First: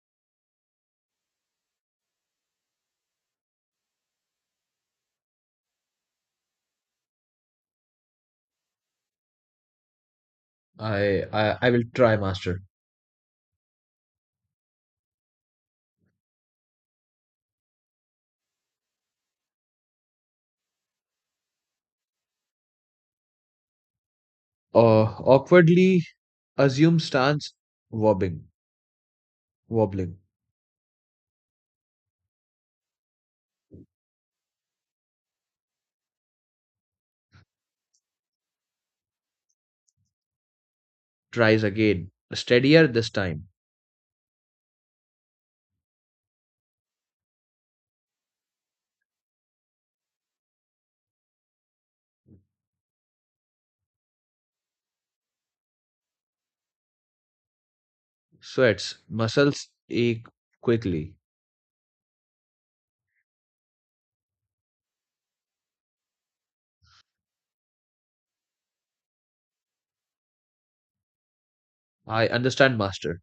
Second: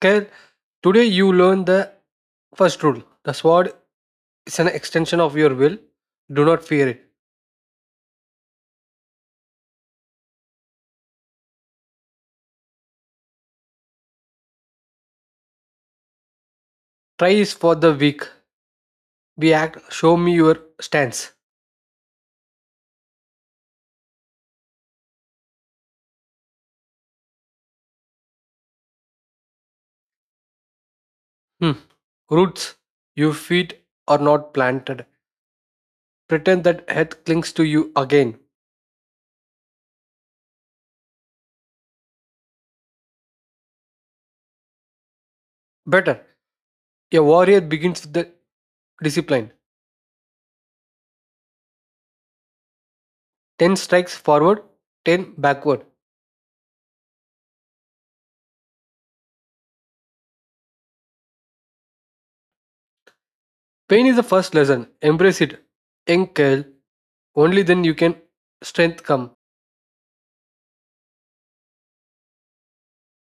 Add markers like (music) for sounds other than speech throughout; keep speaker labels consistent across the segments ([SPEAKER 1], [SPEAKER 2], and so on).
[SPEAKER 1] Okay, today you learn the first rule. The sword is an extension of your will. Do not fear it.
[SPEAKER 2] I will try, master.
[SPEAKER 1] Try is for the weak. Be act. Show me your stance.
[SPEAKER 2] Uh, Awkwardly assumes stance, wobbling, wobbling.
[SPEAKER 1] Hmm. Roots. Your feet are not planted. Pretend that earth clings to you again.
[SPEAKER 2] Tries again, steadier this time.
[SPEAKER 1] Better. A warrior begins with the discipline. Ten strikes forward, ten backward.
[SPEAKER 2] Sweats, muscles ache quickly.
[SPEAKER 1] Pain is the first lesson. Embrace it. In Kale, only then you can strength come.
[SPEAKER 2] I understand, master.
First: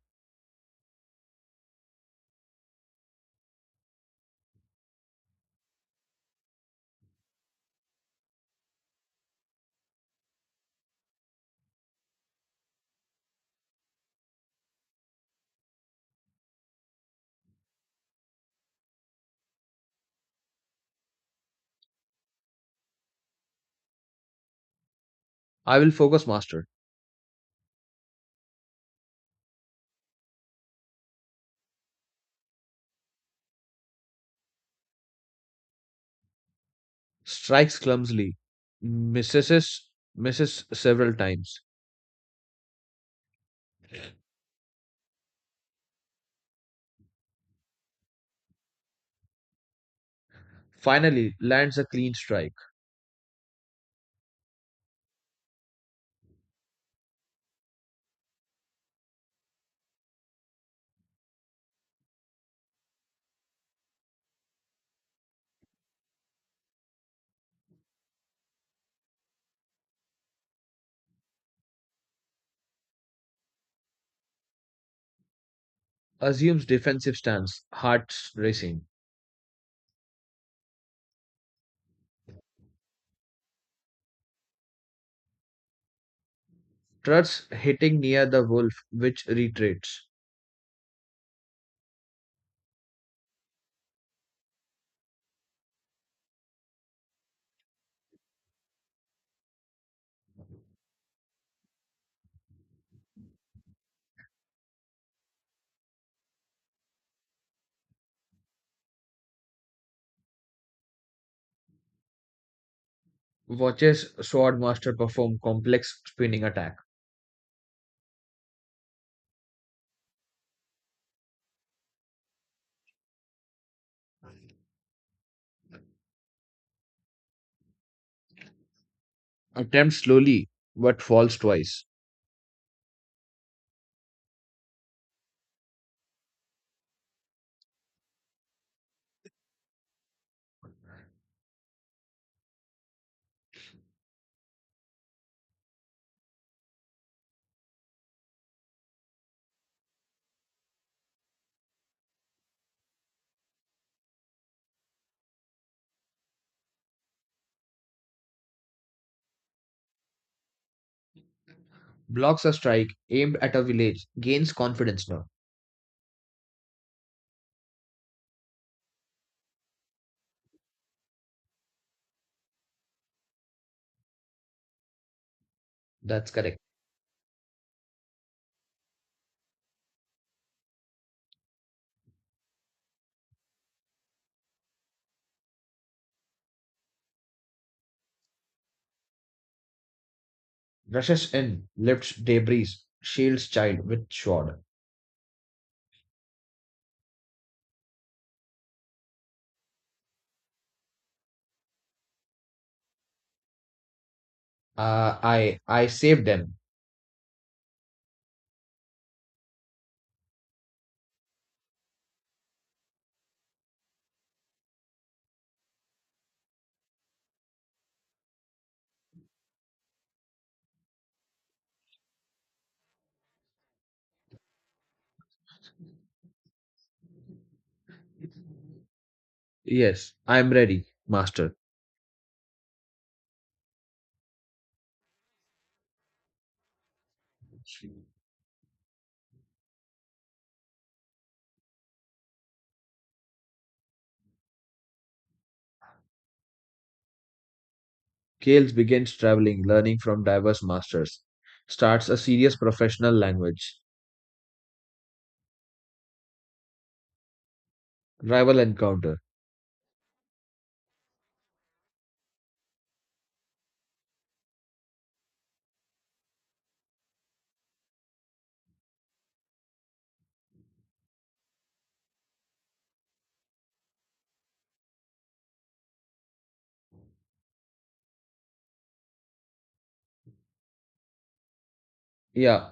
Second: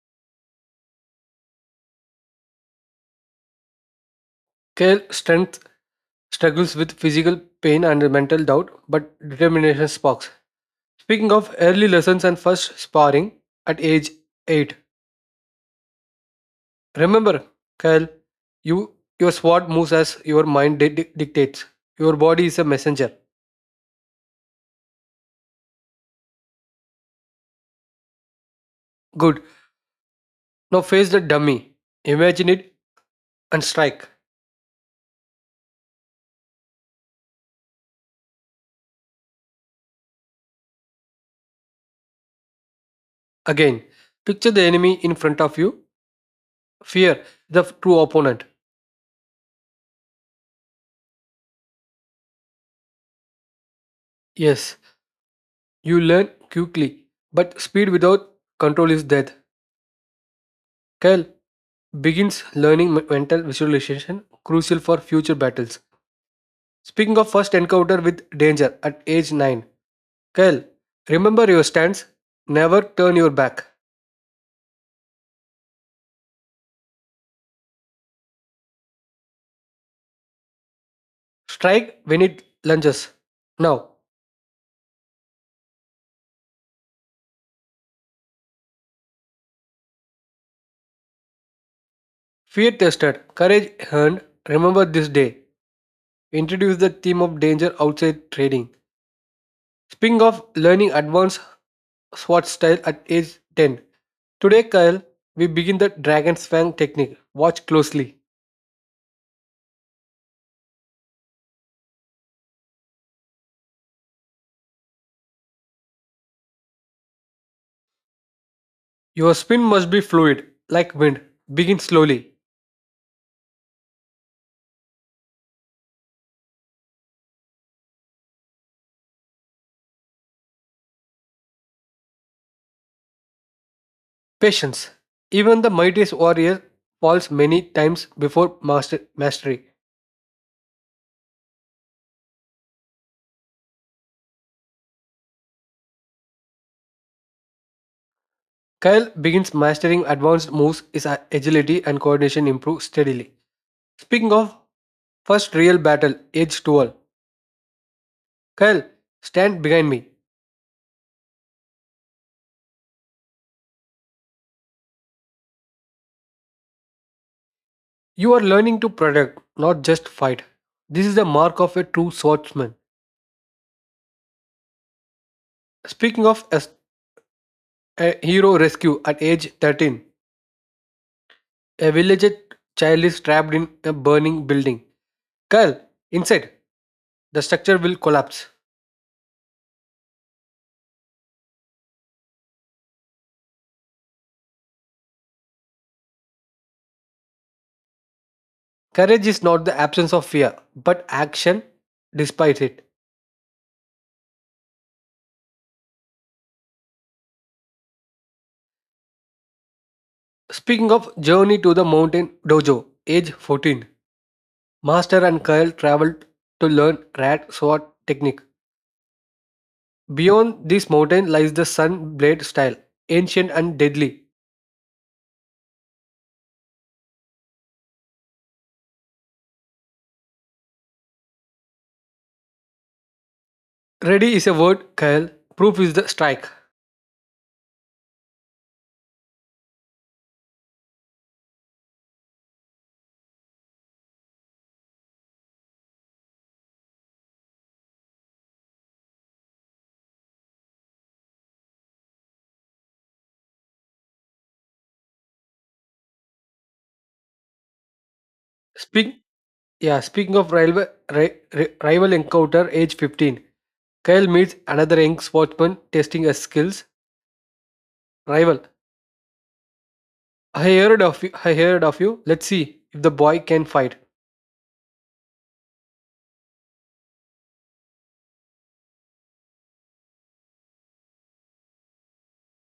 [SPEAKER 1] Kale strength struggles with physical pain and mental doubt, but determination sparks. Speaking of early lessons and first sparring at age 8, remember, Kyle, you, your sword moves as your mind dictates. Your body is a messenger.
[SPEAKER 2] I will focus, master.
[SPEAKER 1] Good. Now face the dummy, imagine it, and strike.
[SPEAKER 2] Strikes clumsily, misses, misses several times.
[SPEAKER 1] Again, picture the enemy in front of you, fear the true opponent.
[SPEAKER 2] Finally, lands a clean strike.
[SPEAKER 1] Yes, you learn quickly, but speed without control is death. Kyle, begins learning mental visualization, crucial for future battles. Speaking of first encounter with danger at age 9, Kyle, remember your stance, never turn your back.
[SPEAKER 2] Assumes defensive stance, hearts racing.
[SPEAKER 1] Strike when it lunges. Now,
[SPEAKER 2] Struts hitting near the wolf, which retreats.
[SPEAKER 1] fear tested, courage earned, remember this day. Introduce the theme of danger outside trading. Speaking of learning advanced SWAT style at age 10, today, Kyle, we begin the dragon's fang technique. Watch closely.
[SPEAKER 2] Watches Swordmaster perform complex spinning attack,
[SPEAKER 1] Your spin must be fluid, like wind. Begin slowly.
[SPEAKER 2] attempts slowly but falls twice,
[SPEAKER 1] Patience. Even the mightiest warrior falls many times before mastery. Kyle begins mastering advanced moves, his agility and coordination improve steadily. Speaking of first real battle, age 12. Kyle, stand behind me.
[SPEAKER 2] blocks a strike aimed at a village, gains confidence now.
[SPEAKER 1] You are learning to protect, not just fight. This is the mark of a true swordsman. Speaking
[SPEAKER 2] That's
[SPEAKER 1] of
[SPEAKER 2] correct.
[SPEAKER 1] as a hero rescue at age 13, a village child is trapped in a burning building. Curl inside. The structure will collapse.
[SPEAKER 2] Rushes in, lifts debris, shields child with sword.
[SPEAKER 1] Courage is not the absence of fear, but action despite it.
[SPEAKER 2] I saved them.
[SPEAKER 1] Speaking of journey to the mountain dojo, age 14, Master and Kyle traveled to learn rat sword technique. Beyond this mountain lies the sun blade style, ancient and deadly.
[SPEAKER 2] Yes, I'm ready, master.
[SPEAKER 1] Ready is a word, Kyle. Proof is the strike.
[SPEAKER 2] Kales begins traveling, learning from diverse masters. Starts a serious professional language. Rival encounter.
[SPEAKER 1] Speak, yeah. Speaking of rival, rival encounter, age 15. Kyle meets another young sportsman testing his skills. Rival, I heard of you. I heard of you. Let's see if the boy can fight.
[SPEAKER 2] Yeah,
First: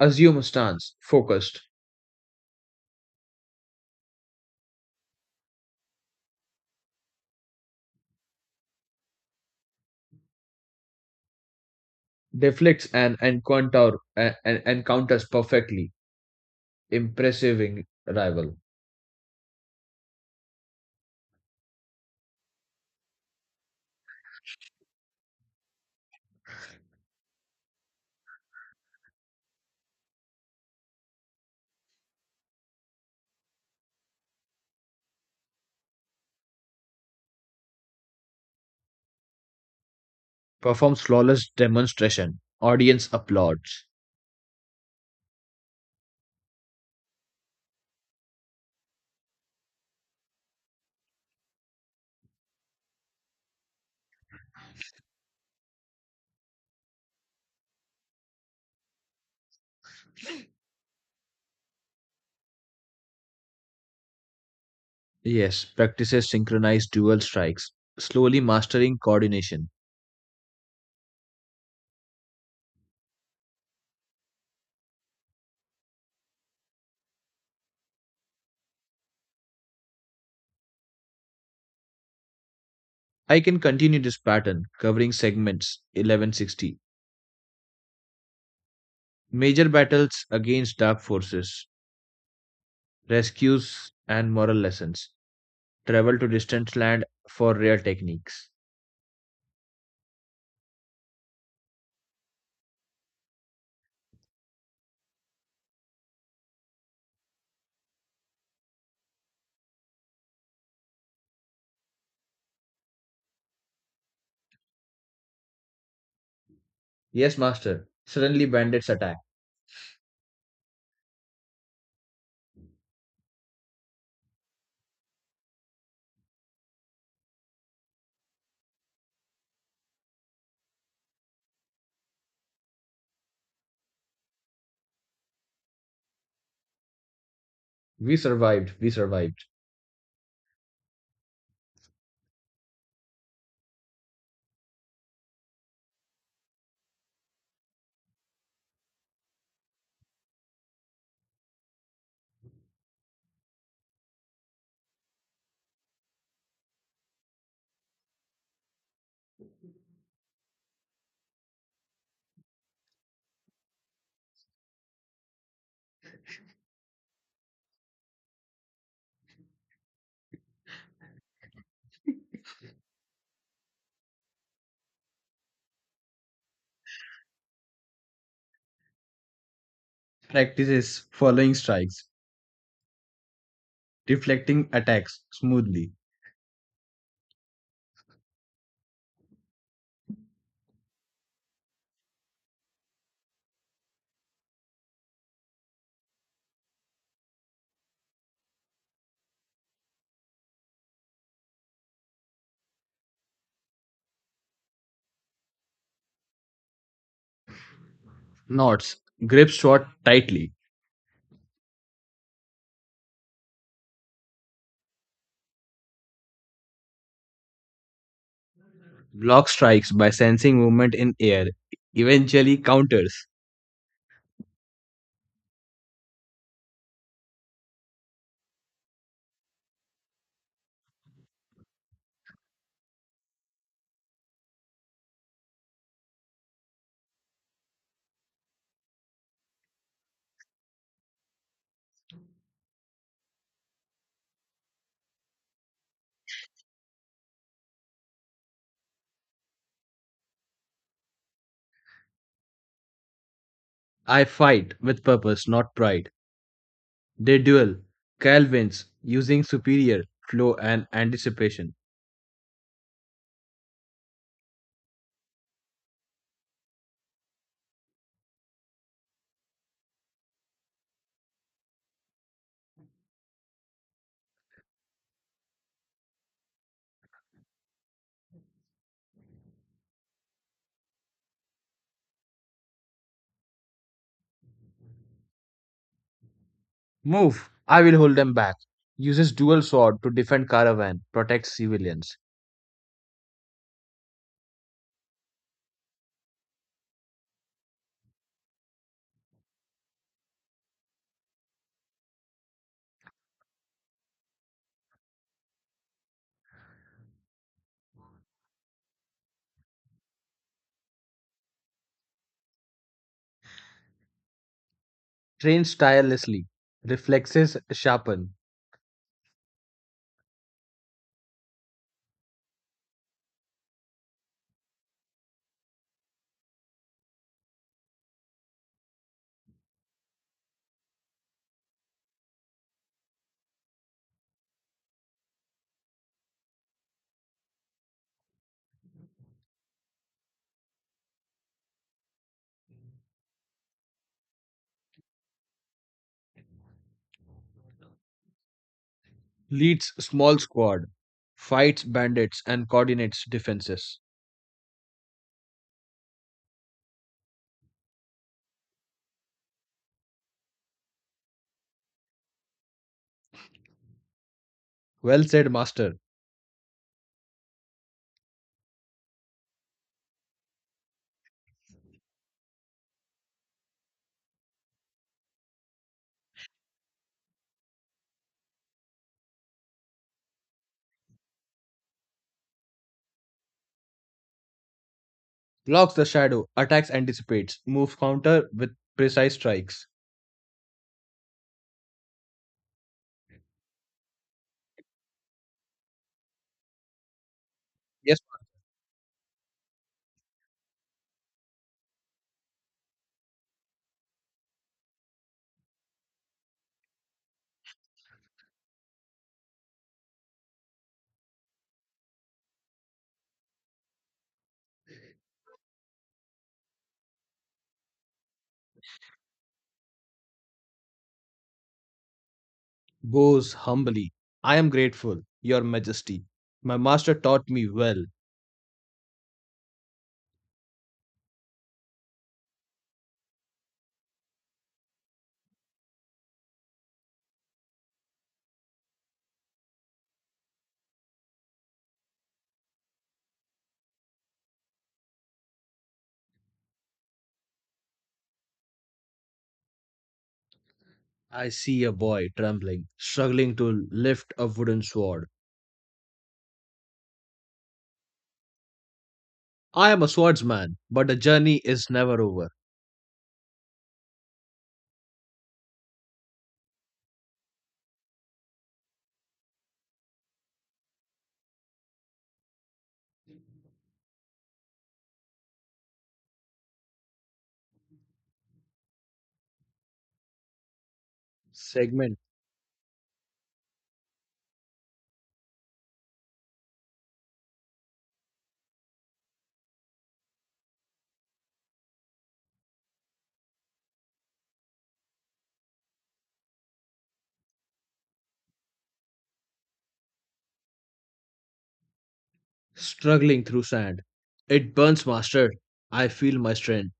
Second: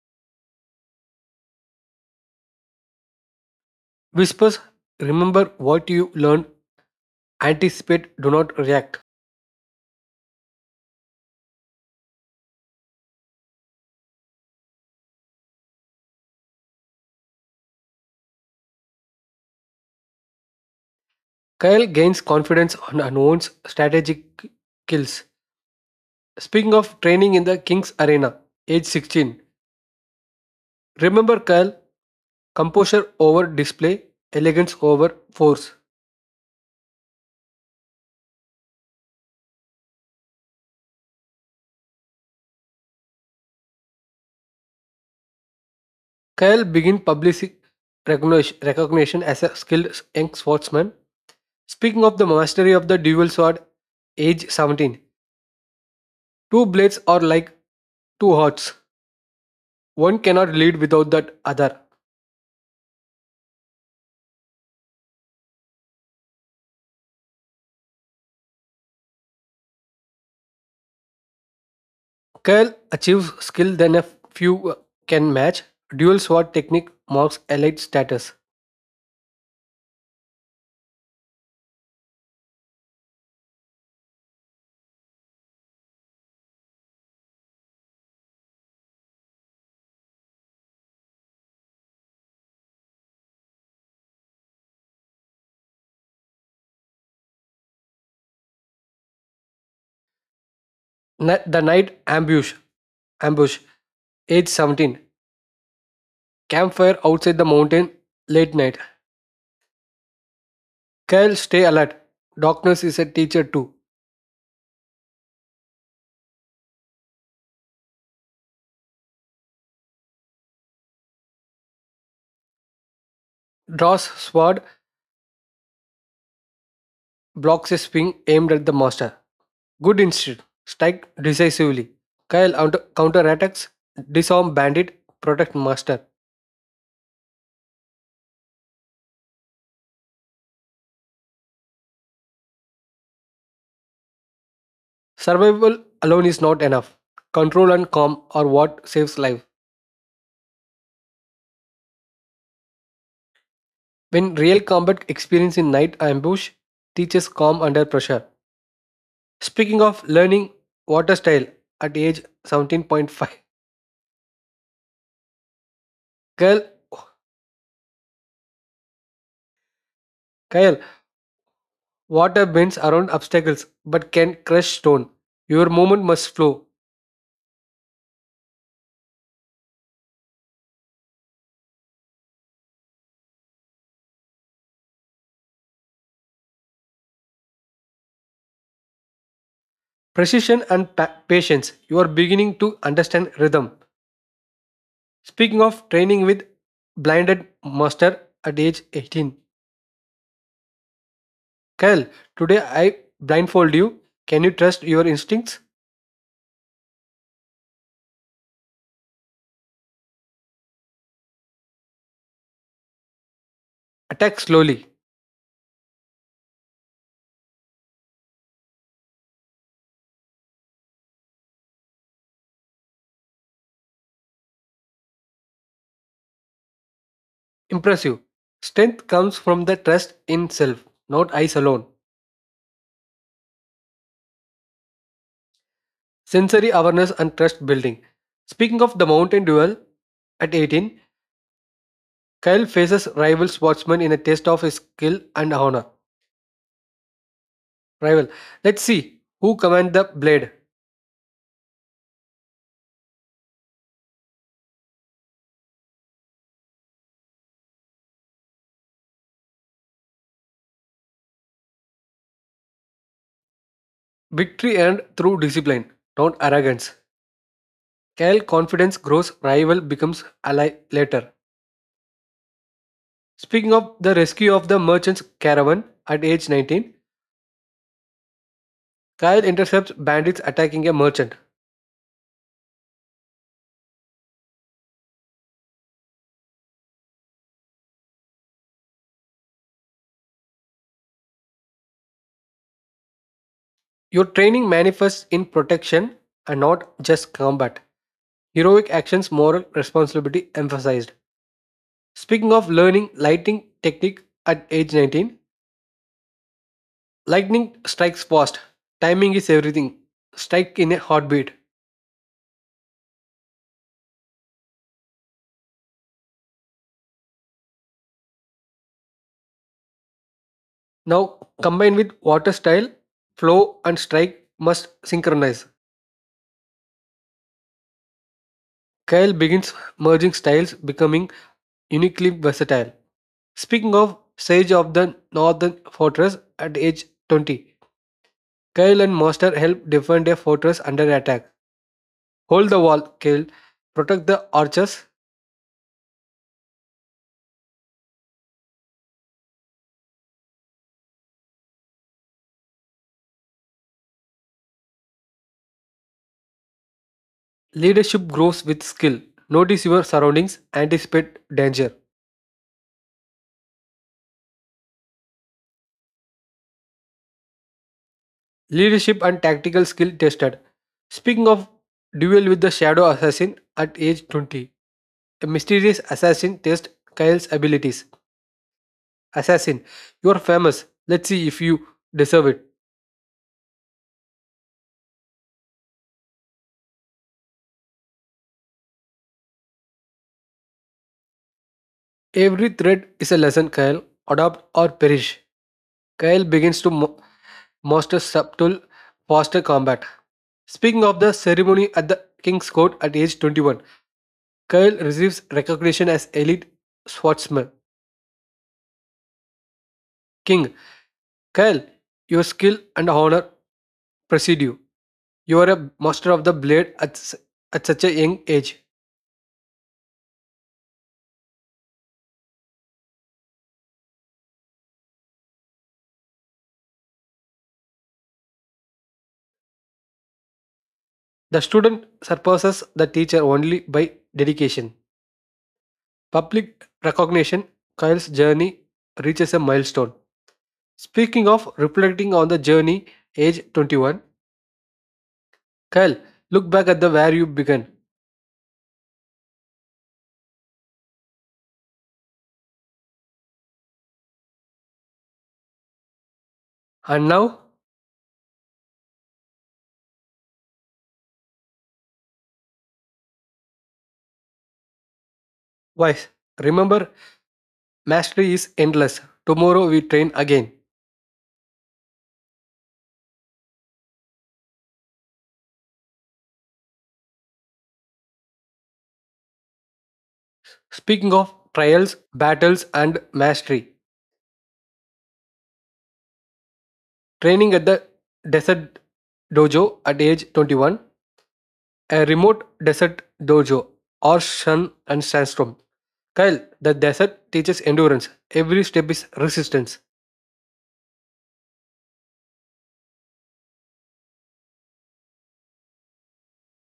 [SPEAKER 2] assume stance, focused.
[SPEAKER 1] Whispers, remember what you learned. Anticipate, do not react.
[SPEAKER 2] Deflects and encounter, and counters perfectly, impressing rival,
[SPEAKER 1] Kyle gains confidence on unknown's strategic kills. Speaking of training in the King's Arena, age 16. Remember Kyle, composure over display, elegance over force.
[SPEAKER 2] performs flawless demonstration, audience applauds.
[SPEAKER 1] Kyle begins public recognition as a skilled young sportsman. Speaking of the mastery of the dual sword, age 17. Two blades are like two hearts. One cannot lead without that other.
[SPEAKER 2] Yes, practices synchronized dual strikes, slowly mastering coordination.
[SPEAKER 1] Kyle achieves skill than a few can match. Dual sword technique marks elite status.
[SPEAKER 2] I can continue this pattern, covering segments 1160. Major battles against dark forces, rescues and moral lessons, travel to distant land for rare techniques.
[SPEAKER 1] The night ambush. Ambush. Age 17. Campfire outside the mountain. Late night. Kyle stay alert. Darkness is a teacher too.
[SPEAKER 2] Yes, master. Suddenly bandits attack.
[SPEAKER 1] Draws sword. Blocks a swing aimed at the master. Good instinct. Strike decisively. Kyle counterattacks. Disarm bandit. Protect master.
[SPEAKER 2] We survived.
[SPEAKER 1] Survival alone is not enough. Control and calm are what saves life. When real combat experience in night ambush teaches calm under pressure. Speaking of learning water style at age 17.5, Kyle, Kyle, water bends around obstacles but can crush stone. Your movement must flow.
[SPEAKER 2] Practices following strikes, deflecting attacks smoothly.
[SPEAKER 1] Precision and patience. You are beginning to understand rhythm. Speaking of training with blinded master at age 18, Kyle, today I blindfold you. Can you trust your instincts?
[SPEAKER 2] Knots grip shot tightly,
[SPEAKER 1] Attack slowly.
[SPEAKER 2] block strikes by sensing movement in air, eventually counters.
[SPEAKER 1] Impressive. Strength comes from the trust in self, not eyes alone. Sensory awareness and trust building. Speaking of the mountain duel, at 18, Kyle faces rival sportsman in a test of his skill and honor. Rival, let's see who commands the blade.
[SPEAKER 2] I fight with purpose, not pride. They duel. Cal wins using superior flow and anticipation.
[SPEAKER 1] Victory earned through discipline, not arrogance. Kyle confidence grows, rival becomes ally later. Speaking of the rescue of the merchant's caravan at age 19, Kyle intercepts bandits attacking a merchant.
[SPEAKER 2] Move. I will hold them back. Uses dual sword to defend caravan, protects civilians.
[SPEAKER 1] Your training manifests in protection and not just combat. Heroic actions, moral responsibility emphasized. Speaking of learning lighting technique at age 19, lightning strikes fast. Timing is everything. Strike in a heartbeat.
[SPEAKER 2] Trains tirelessly. Reflexes sharpen
[SPEAKER 1] Now, combined with water style, flow and strike must synchronize. Kyle begins merging styles, becoming uniquely versatile. Speaking of siege of the Northern Fortress at age 20, Kyle and Master help defend a fortress under attack. Hold the wall, Kyle. Protect the archers.
[SPEAKER 2] leads small squad, fights bandits and coordinates defenses.
[SPEAKER 1] Leadership grows with skill. Notice your surroundings, anticipate danger.
[SPEAKER 2] Well said, master.
[SPEAKER 1] Leadership and tactical skill tested. Speaking of duel with the shadow assassin at age 20, a mysterious assassin tests Kyle's abilities. Assassin, you're famous. Let's see if you deserve it.
[SPEAKER 2] Blocks the shadow, attacks anticipates, move counter with precise strikes.
[SPEAKER 1] Every thread is a lesson, Kyle. Adopt or perish. Kyle begins to
[SPEAKER 2] Yes,
[SPEAKER 1] master subtle posture combat. Speaking of the ceremony at the King's Court at age 21, Kyle receives recognition as elite swordsman. King, Kyle, your skill and honor precede you. You are a master of the blade at such a young age.
[SPEAKER 2] goes humbly. I am grateful, Your Majesty. My master taught me well.
[SPEAKER 1] The student surpasses the teacher only by dedication. Public recognition, Kyle's journey reaches a milestone. Speaking of reflecting on the journey, age 21, Kyle, look back at the where you began.
[SPEAKER 2] I see a boy trembling, struggling to lift a wooden sword.
[SPEAKER 1] And now,
[SPEAKER 2] I am a swordsman, but the journey is never over.
[SPEAKER 1] wise, remember, mastery is endless. Tomorrow we train again. Speaking of trials,
[SPEAKER 2] Segment
[SPEAKER 1] battles, and mastery, training at the desert dojo at age 21, a remote desert dojo, harsh sun and sandstorm. Kyle, the desert teaches endurance. Every step is resistance.
[SPEAKER 2] struggling through sand. It burns, master. I feel my strength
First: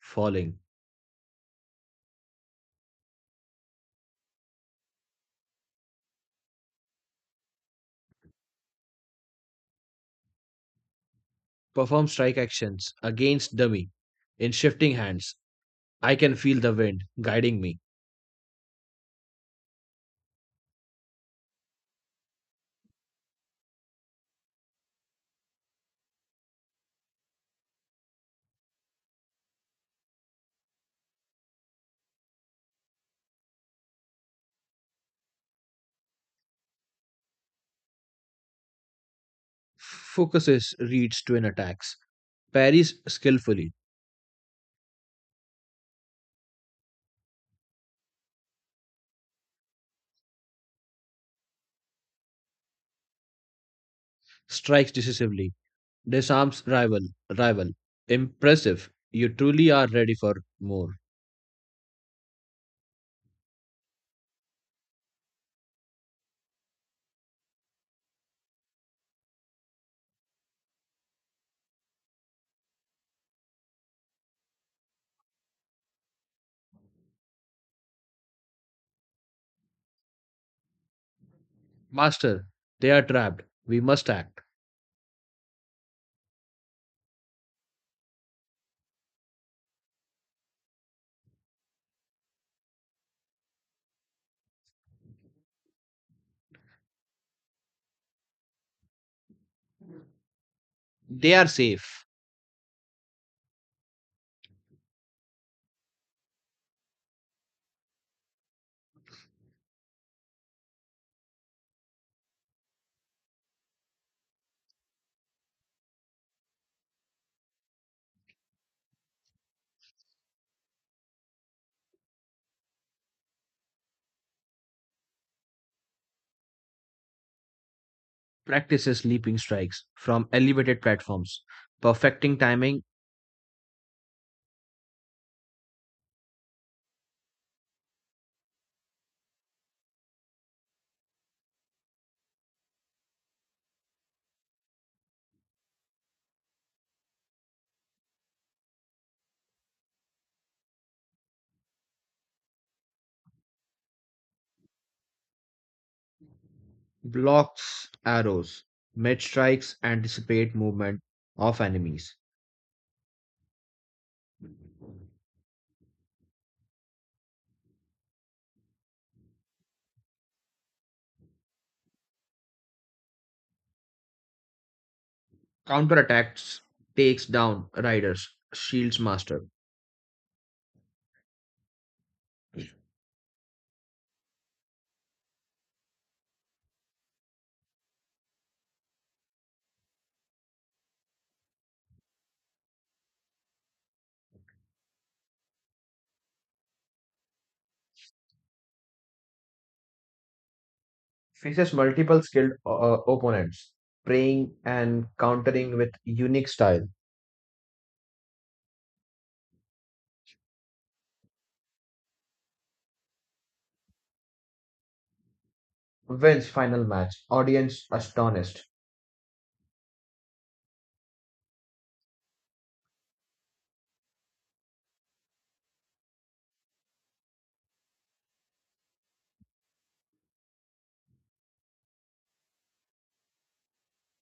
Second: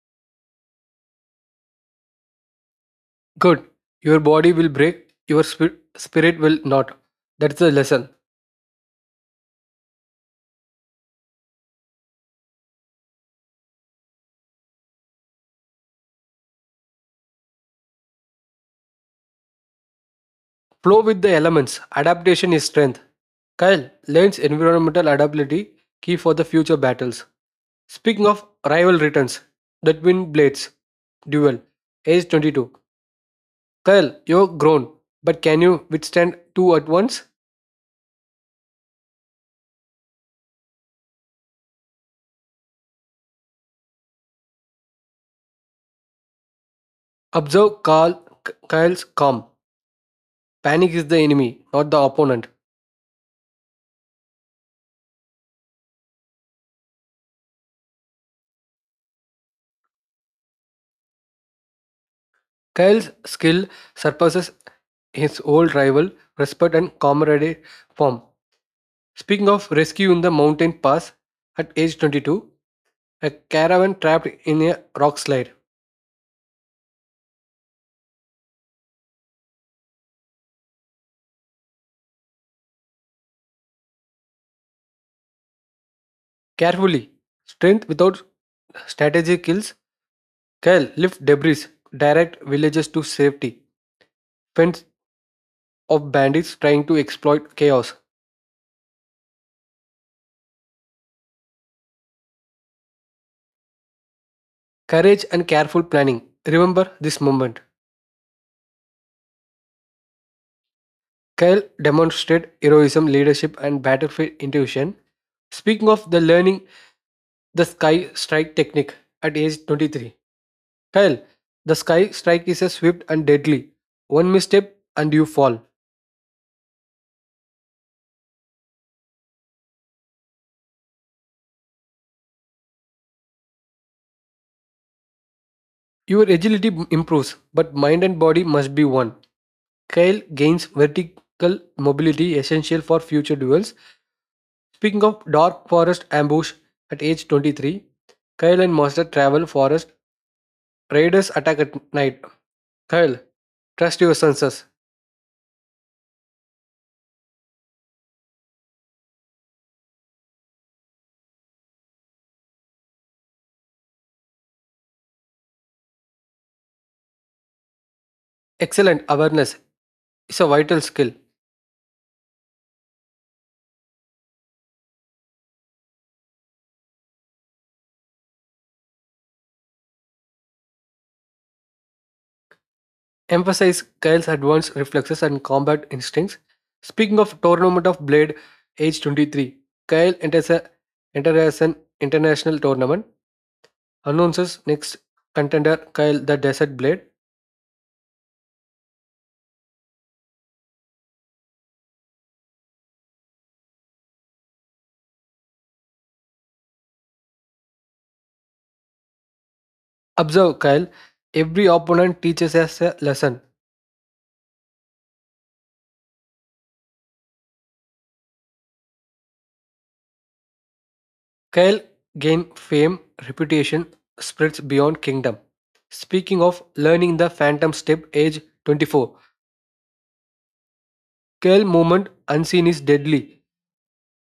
[SPEAKER 2] falling.
[SPEAKER 1] Good. Your body will break, your spirit will not. That's the lesson.
[SPEAKER 2] Perform strike actions against dummy in shifting hands. I can feel the wind guiding me.
[SPEAKER 1] Flow with the elements. Adaptation is strength. Kyle, learns environmental adaptability, key for the future battles. Speaking of rival returns, the twin blades. Duel. Age 22. Kyle, you're grown, but can you withstand two at once?
[SPEAKER 2] Focuses reads twin attacks, parries skillfully,
[SPEAKER 1] Observe Carl, Kyle's calm. Panic is the enemy, not the opponent.
[SPEAKER 2] strikes decisively, disarms rival, rival. Impressive. You truly are ready for more.
[SPEAKER 1] Kyle's skill surpasses his old rival, respect and camaraderie form. Speaking of rescue in the mountain pass, at age 22, a caravan trapped in a rock slide.
[SPEAKER 2] Master, they are trapped. We must act.
[SPEAKER 1] Carefully, strength without strategy kills. Kyle lift debris, direct villagers to safety, fends off bandits trying to exploit chaos.
[SPEAKER 2] They are safe.
[SPEAKER 1] Courage and careful planning. Remember this moment. Kyle demonstrated heroism, leadership, and battlefield intuition. Speaking of the learning the sky strike technique at age 23. Kyle, the sky strike is a swift and deadly. One misstep and you fall.
[SPEAKER 2] Practices leaping strikes from elevated platforms, perfecting timing
[SPEAKER 1] Your agility improves, but mind and body must be one. Kyle gains vertical mobility essential for future duels. Speaking of dark forest ambush at age 23, Kyle and Monster travel forest. Raiders attack at night. Kyle, trust your senses.
[SPEAKER 2] blocks arrows, med strikes anticipate movement of enemies,
[SPEAKER 1] Excellent awareness is a vital skill.
[SPEAKER 2] counterattacks takes down riders, shields master,
[SPEAKER 1] Emphasize Kyle's advanced reflexes and combat instincts. Speaking of tournament of Blade, age 23, Kyle enters as an international tournament, announces next contender Kyle the Desert Blade.
[SPEAKER 2] faces multiple skilled opponents, preying and countering with unique style,
[SPEAKER 1] Observe Kyle, every opponent teaches us a lesson.
[SPEAKER 2] wins final match, audience astonished,
[SPEAKER 1] Kyle gains fame, reputation, spreads beyond kingdom. Speaking of learning the phantom step, age 24, Kyle movement unseen is deadly.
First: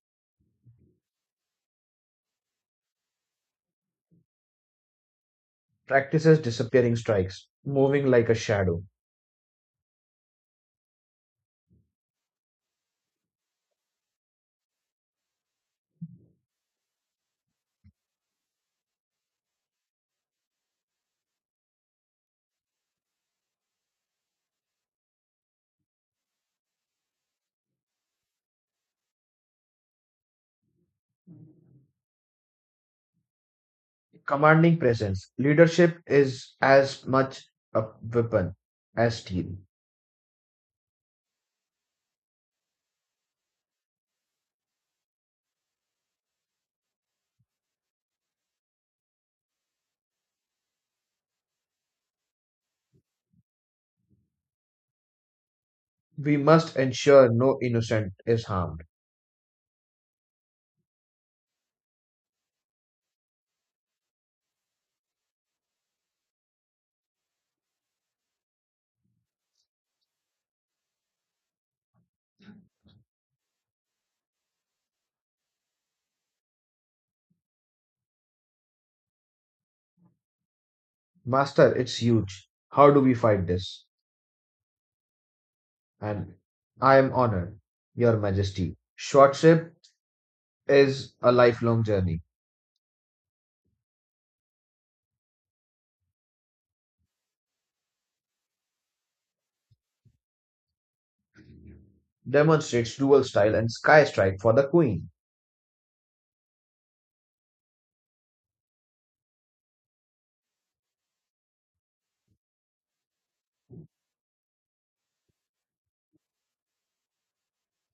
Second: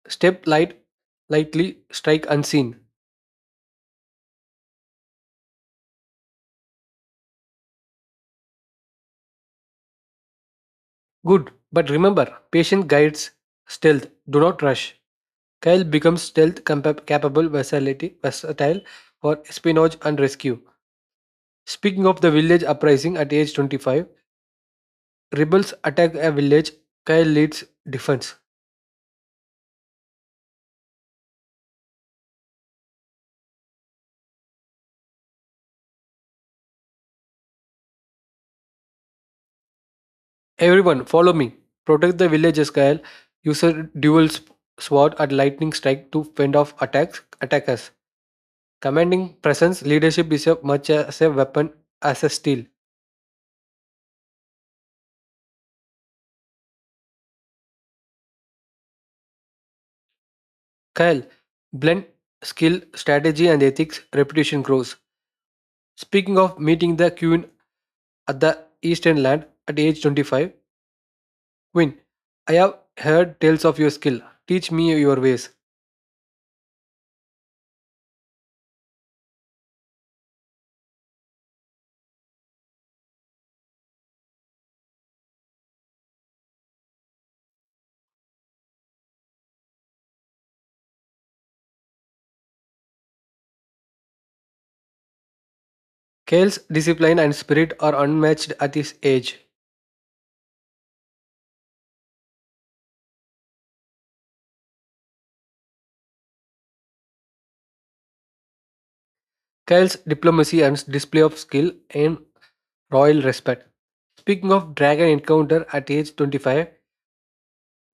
[SPEAKER 1] Step lightly, strike unseen.
[SPEAKER 2] practices disappearing strikes, moving like a shadow,
[SPEAKER 1] Good, but remember, patient guides stealth. Do not rush. Kyle becomes stealth capable versatile for espionage and rescue. Speaking of the village uprising at age 25, rebels attack a village. Kyle leads defense.
[SPEAKER 2] commanding presence, leadership is as much a weapon as steel.
[SPEAKER 1] Everyone, follow me. Protect the villages, Kyle. Use a dual sword and lightning strike to fend off attacks. Attackers. Commanding presence, leadership is a much as a weapon as a steel.
[SPEAKER 2] We must ensure no innocent is harmed.
[SPEAKER 1] Kyle, blend skill, strategy, and ethics, reputation grows. Speaking of meeting the queen at the Eastern Land at age 25, Queen, I have heard tales of your skill. Teach me your ways.
[SPEAKER 2] Master, it's huge. How do we fight this? And I am honored, Your Majesty. Shortship is a lifelong journey.
[SPEAKER 1] Kyle's discipline and spirit are unmatched at his age.
[SPEAKER 2] Demonstrates dual style and sky strike for the queen.
[SPEAKER 1] Kyle's diplomacy and display of skill and royal respect. Speaking of dragon encounter at age 25,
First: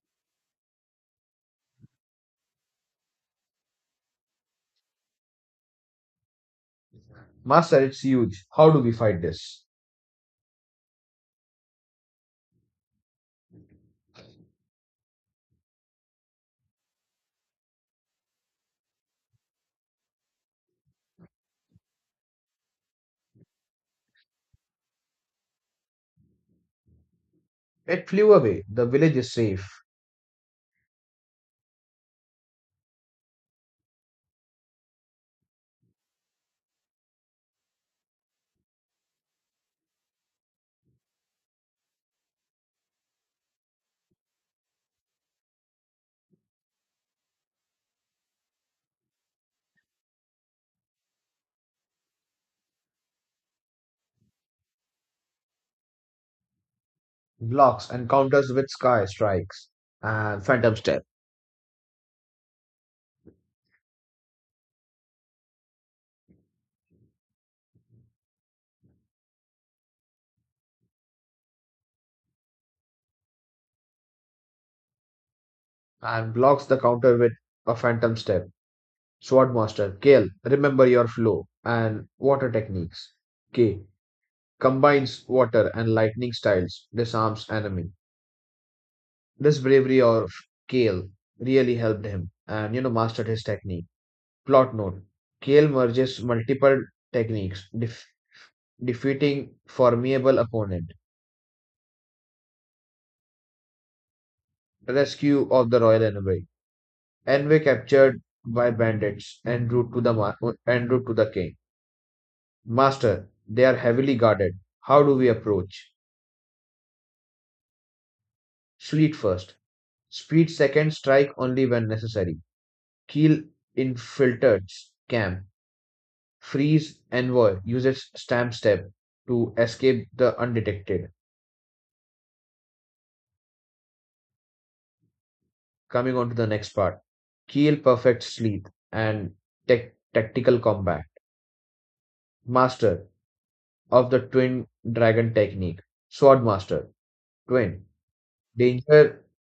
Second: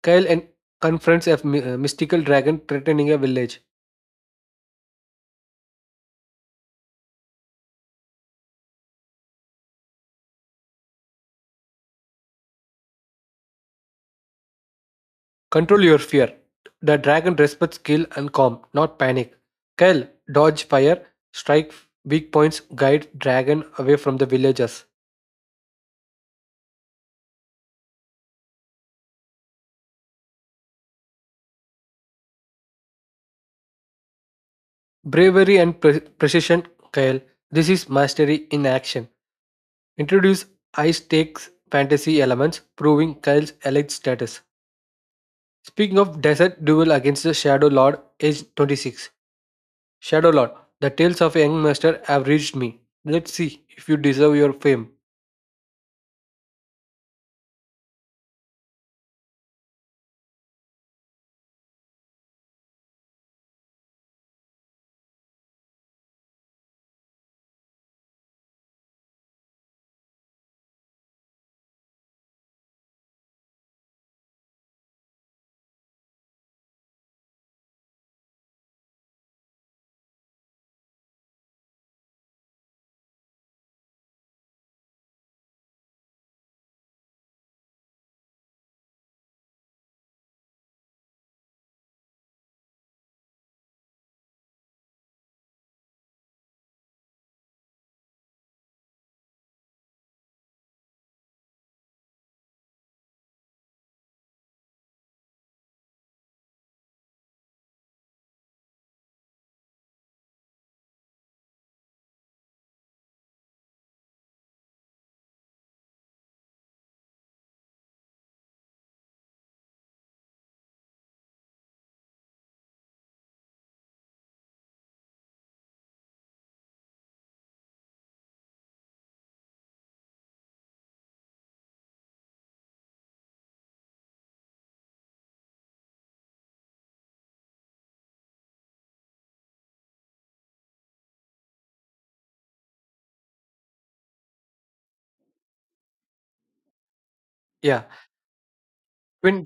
[SPEAKER 1] Kyle confronts a mystical dragon threatening a village.
[SPEAKER 2] Master, it's huge. How do we fight this?
[SPEAKER 1] Control your fear. The dragon respects skill and calm, not panic. Kyle, dodge fire, strike weak points, guide dragon away from the villagers.
[SPEAKER 2] It flew away. The village is safe.
[SPEAKER 1] Bravery and precision, Kyle. This is mastery in action. Introduce high stakes fantasy elements, proving Kyle's elite status. Speaking of desert duel against the Shadow Lord, age 26. Shadow Lord, the tales of a young master have reached me. Let's see if you deserve your fame.
[SPEAKER 2] Blocks and counters with sky strikes and phantom step. And blocks the counter with a phantom step. Swordmaster, master, Kale, remember your flow and water techniques. K. combines water and lightning styles, disarms enemy. This bravery of Kale really helped him and mastered his technique. Plot note: Kale merges multiple techniques, defeating formidable opponent. Rescue of the royal envoy. Envoy captured by bandits en route to the king. Master, they are heavily guarded. How do we approach? Fleet first. Speed second. Strike only when necessary. Keel infiltrates camp, frees Envoy, uses Stamp Step to escape the undetected. Coming on to the next part. Keel perfects Sleep and tactical combat. Master of the Twin Dragon technique. Swordmaster
[SPEAKER 1] Yeah.
[SPEAKER 2] Twin. Danger.
[SPEAKER 1] Twin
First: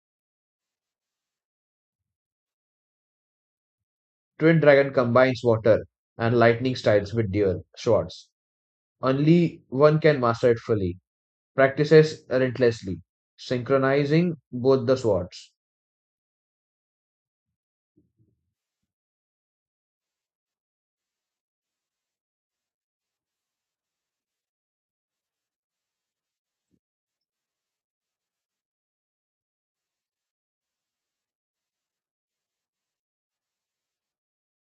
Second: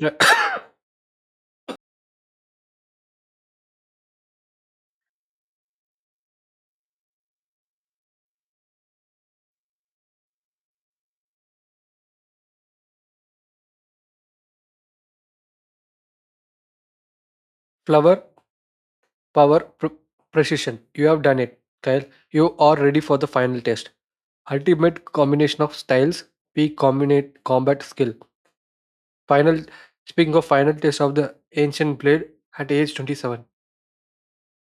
[SPEAKER 2] Twin Dragon combines water and lightning styles with dual swords. Only one can master it fully. Practices relentlessly, synchronizing both the swords.
[SPEAKER 1] (coughs) Flower power, precision. You have done it, Kyle. You are ready for the final test. Ultimate combination of styles, peak combinate combat skill. Final. Speaking of final test of the ancient blade at age 27,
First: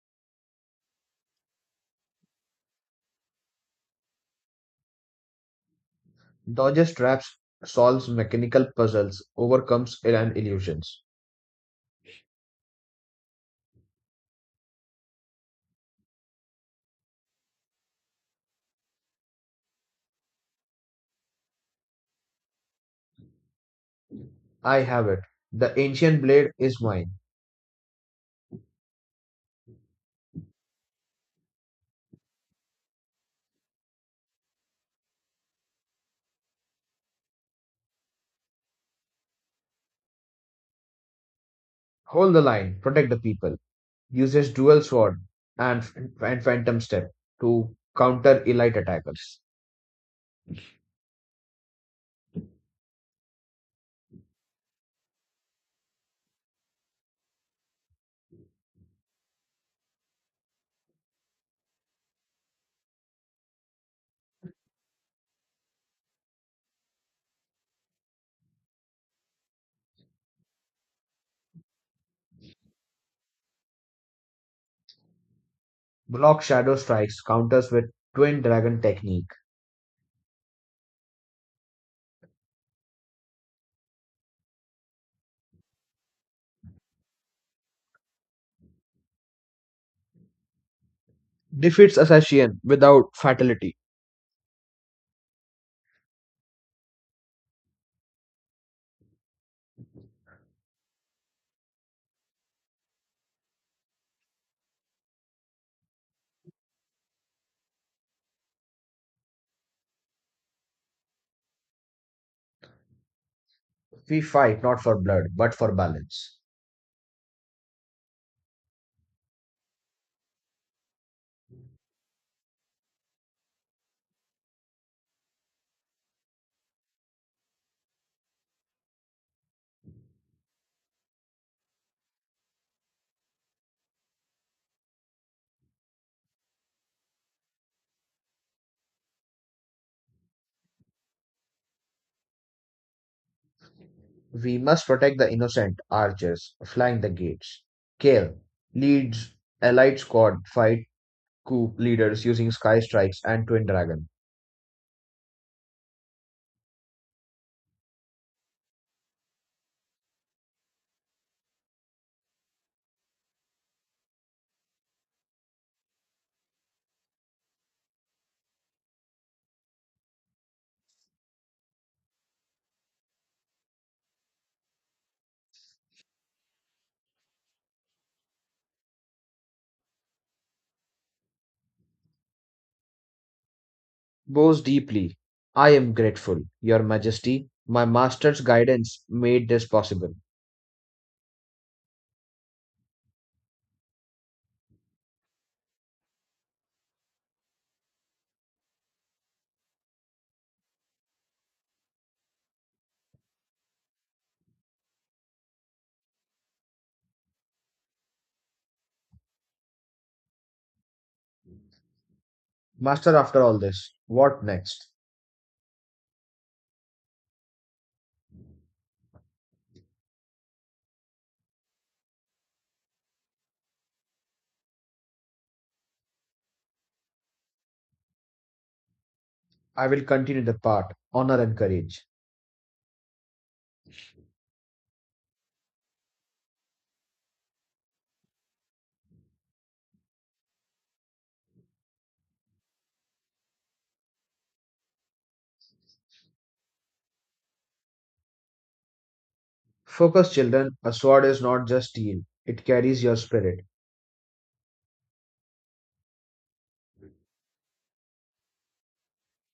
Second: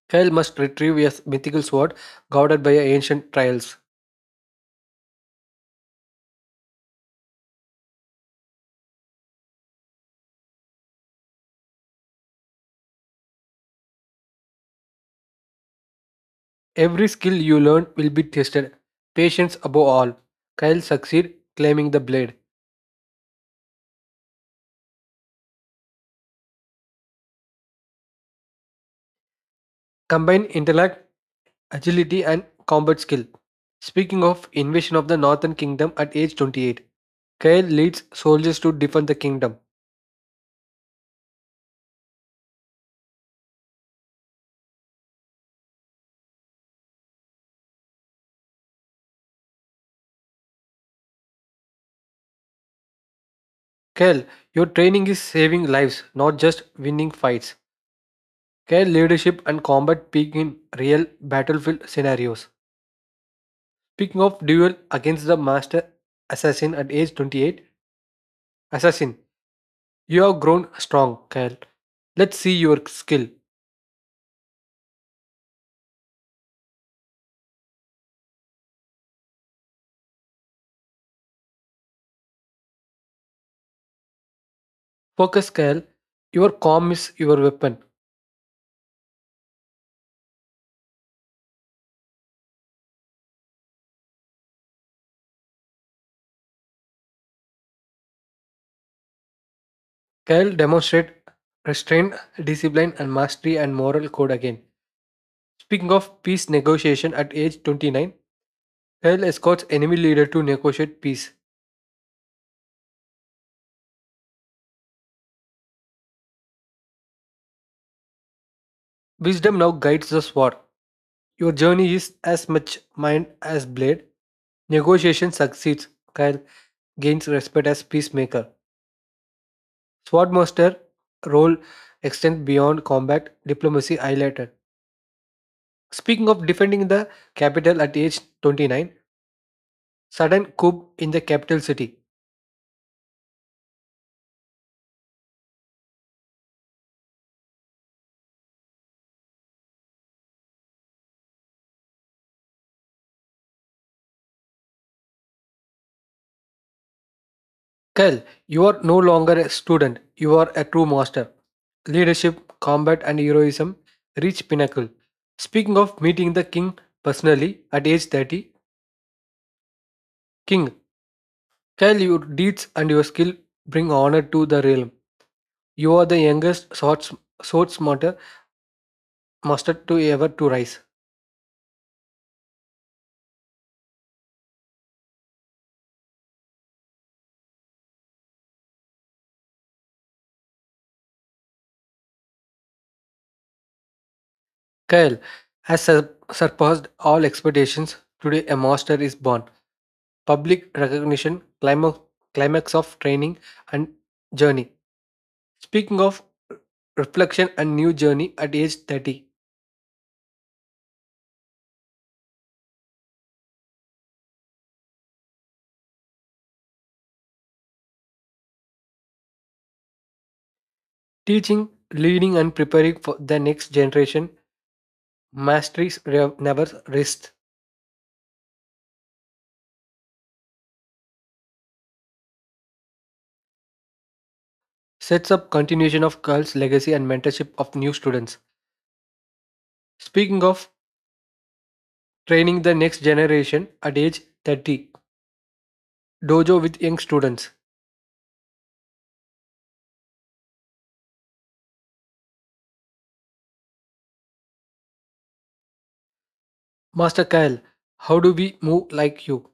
[SPEAKER 1] Kyle must retrieve a mythical sword guarded by ancient trials.
[SPEAKER 2] Dodges traps, solves mechanical puzzles, overcomes ill and illusions.
[SPEAKER 1] Every skill you learn will be tested. Patience above all. Kyle succeed claiming the blade.
[SPEAKER 2] I have it. The ancient blade is mine.
[SPEAKER 1] Combine intellect agility and combat skill. Speaking of invasion of the Northern Kingdom at age 28, Kael leads soldiers to defend the kingdom.
[SPEAKER 2] Hold the line, protect the people. Uses dual sword and, and phantom step to counter elite attackers.
[SPEAKER 1] Kael, your training is saving lives, not just winning fights. Kael leadership and combat peak in real battlefield scenarios. Speaking of duel against the master assassin at age 28, assassin, you have grown strong, Kael. Let's see your skill.
[SPEAKER 2] Block shadow strikes, counters with twin dragon technique.
[SPEAKER 1] Focus, Kael. Your calm is your weapon.
[SPEAKER 2] Defeats assassin without fatality.
[SPEAKER 1] Kyle demonstrated restraint, discipline, and mastery and moral code again. Speaking of peace negotiation at age 29, Kyle escorts enemy leader to negotiate peace.
[SPEAKER 2] We fight not for blood, but for balance.
[SPEAKER 1] Wisdom now guides the sword. Your journey is as much mind as blade. Negotiation succeeds. Kyle gains respect as peacemaker. Swordmaster role extends beyond combat, diplomacy highlighted. Speaking of defending the capital at age 29, sudden coup in the capital city.
[SPEAKER 2] We must protect the innocent archers flying the gates. Kale leads allied squad fight coup leaders using sky strikes and twin dragon.
[SPEAKER 1] Kyle, you are no longer a student, you are a true master. Leadership, combat, and heroism reach pinnacle. Speaking of meeting the king personally at age 30, King, Kyle, your deeds and your skill bring honor to the realm. You are the youngest sword smarter master to ever to rise.
[SPEAKER 2] Bows deeply. I am grateful, Your Majesty. My master's guidance made this possible.
[SPEAKER 1] Kyle has surpassed all expectations. Today, a master is born. Public recognition, climax, of training and journey. Speaking of reflection and new journey at age 30,
[SPEAKER 2] Master, after all this, what next?
[SPEAKER 1] teaching, leading, and preparing for the next generation, masteries never rest,
[SPEAKER 2] I will continue the part honor and courage.
[SPEAKER 1] sets up continuation of Carl's legacy and mentorship of new students. Speaking of training the next generation at age 30, dojo with young students.
[SPEAKER 2] Focus, children. A sword is not just steel, it carries your spirit,
[SPEAKER 1] Master Kyle, how do we move like you?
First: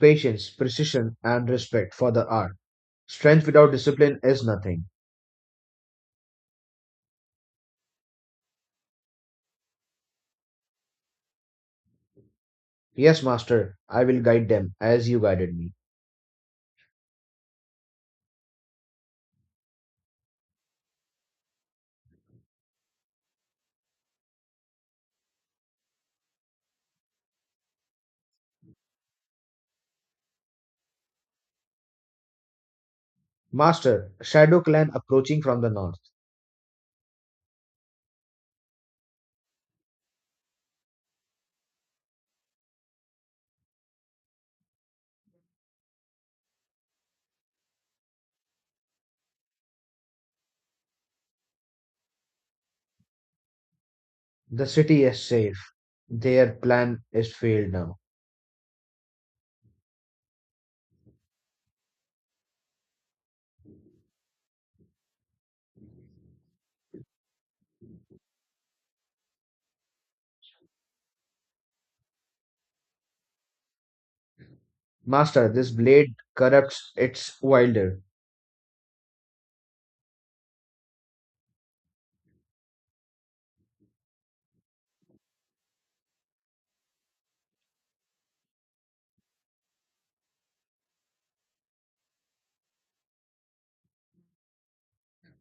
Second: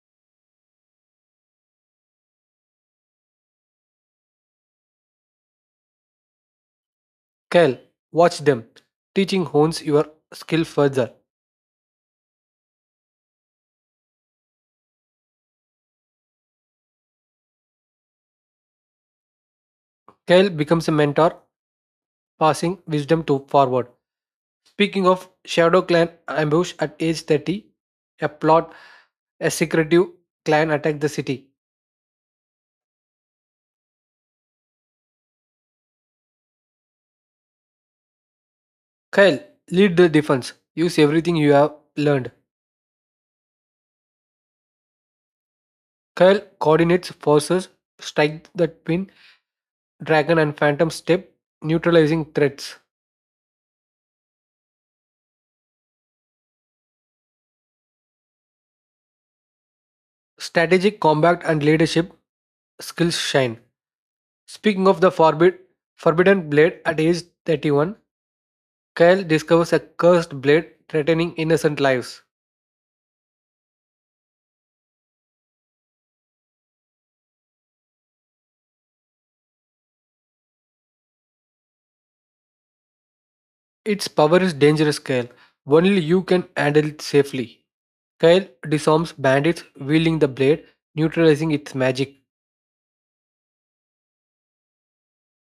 [SPEAKER 2] patience, precision, and respect for the art. Strength without discipline is nothing.
[SPEAKER 1] Kyle, watch them. Teaching hones your skill further.
[SPEAKER 2] Yes, master, I will guide them as you guided me.
[SPEAKER 1] Kyle becomes a mentor, passing wisdom to forward. Speaking of Shadow Clan ambush at age 30, a plot, a secretive clan attack the city.
[SPEAKER 2] Master, Shadow Clan approaching from the north.
[SPEAKER 1] Kyle, lead the defense. Use everything you have learned. Kyle coordinates forces, strike the twin dragon and phantom step, neutralizing threats.
[SPEAKER 2] The city is safe. Their plan is failed now.
[SPEAKER 1] Strategic combat and leadership skills shine. Speaking of the forbidden blade at age 31, Kyle discovers a cursed blade threatening innocent lives.
[SPEAKER 2] Master, this blade corrupts its wielder.
[SPEAKER 1] Its power is dangerous, Kyle. Only you can handle it safely. Kyle disarms bandits wielding the blade, neutralizing its magic.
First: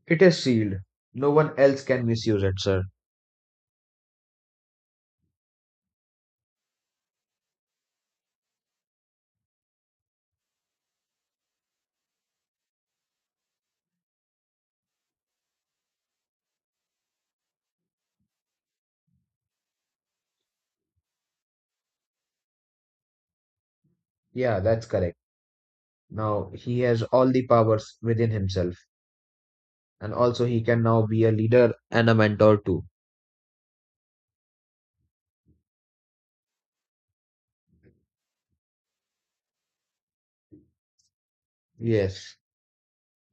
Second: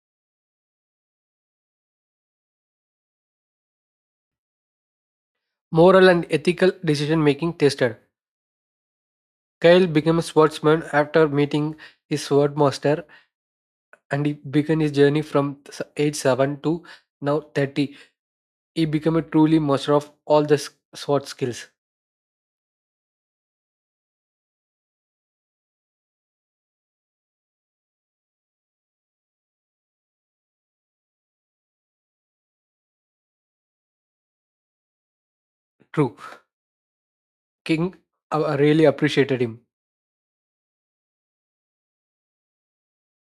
[SPEAKER 2] It is sealed. No one else can misuse it, sir.
[SPEAKER 1] Moral and ethical decision making tested. Kyle became a swordsman after meeting his swordmaster and he began his journey from age 7 to now 30. He became a truly master of all the sword skills.
[SPEAKER 2] Yeah, that's correct. Now he has all the powers within himself, and also he can now be a leader and a mentor too.
[SPEAKER 1] True. King really appreciated him.
[SPEAKER 2] Yes.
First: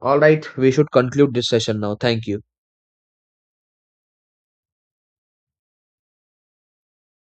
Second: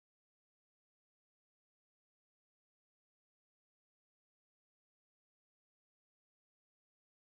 [SPEAKER 2] All right, we should conclude this session now. Thank you.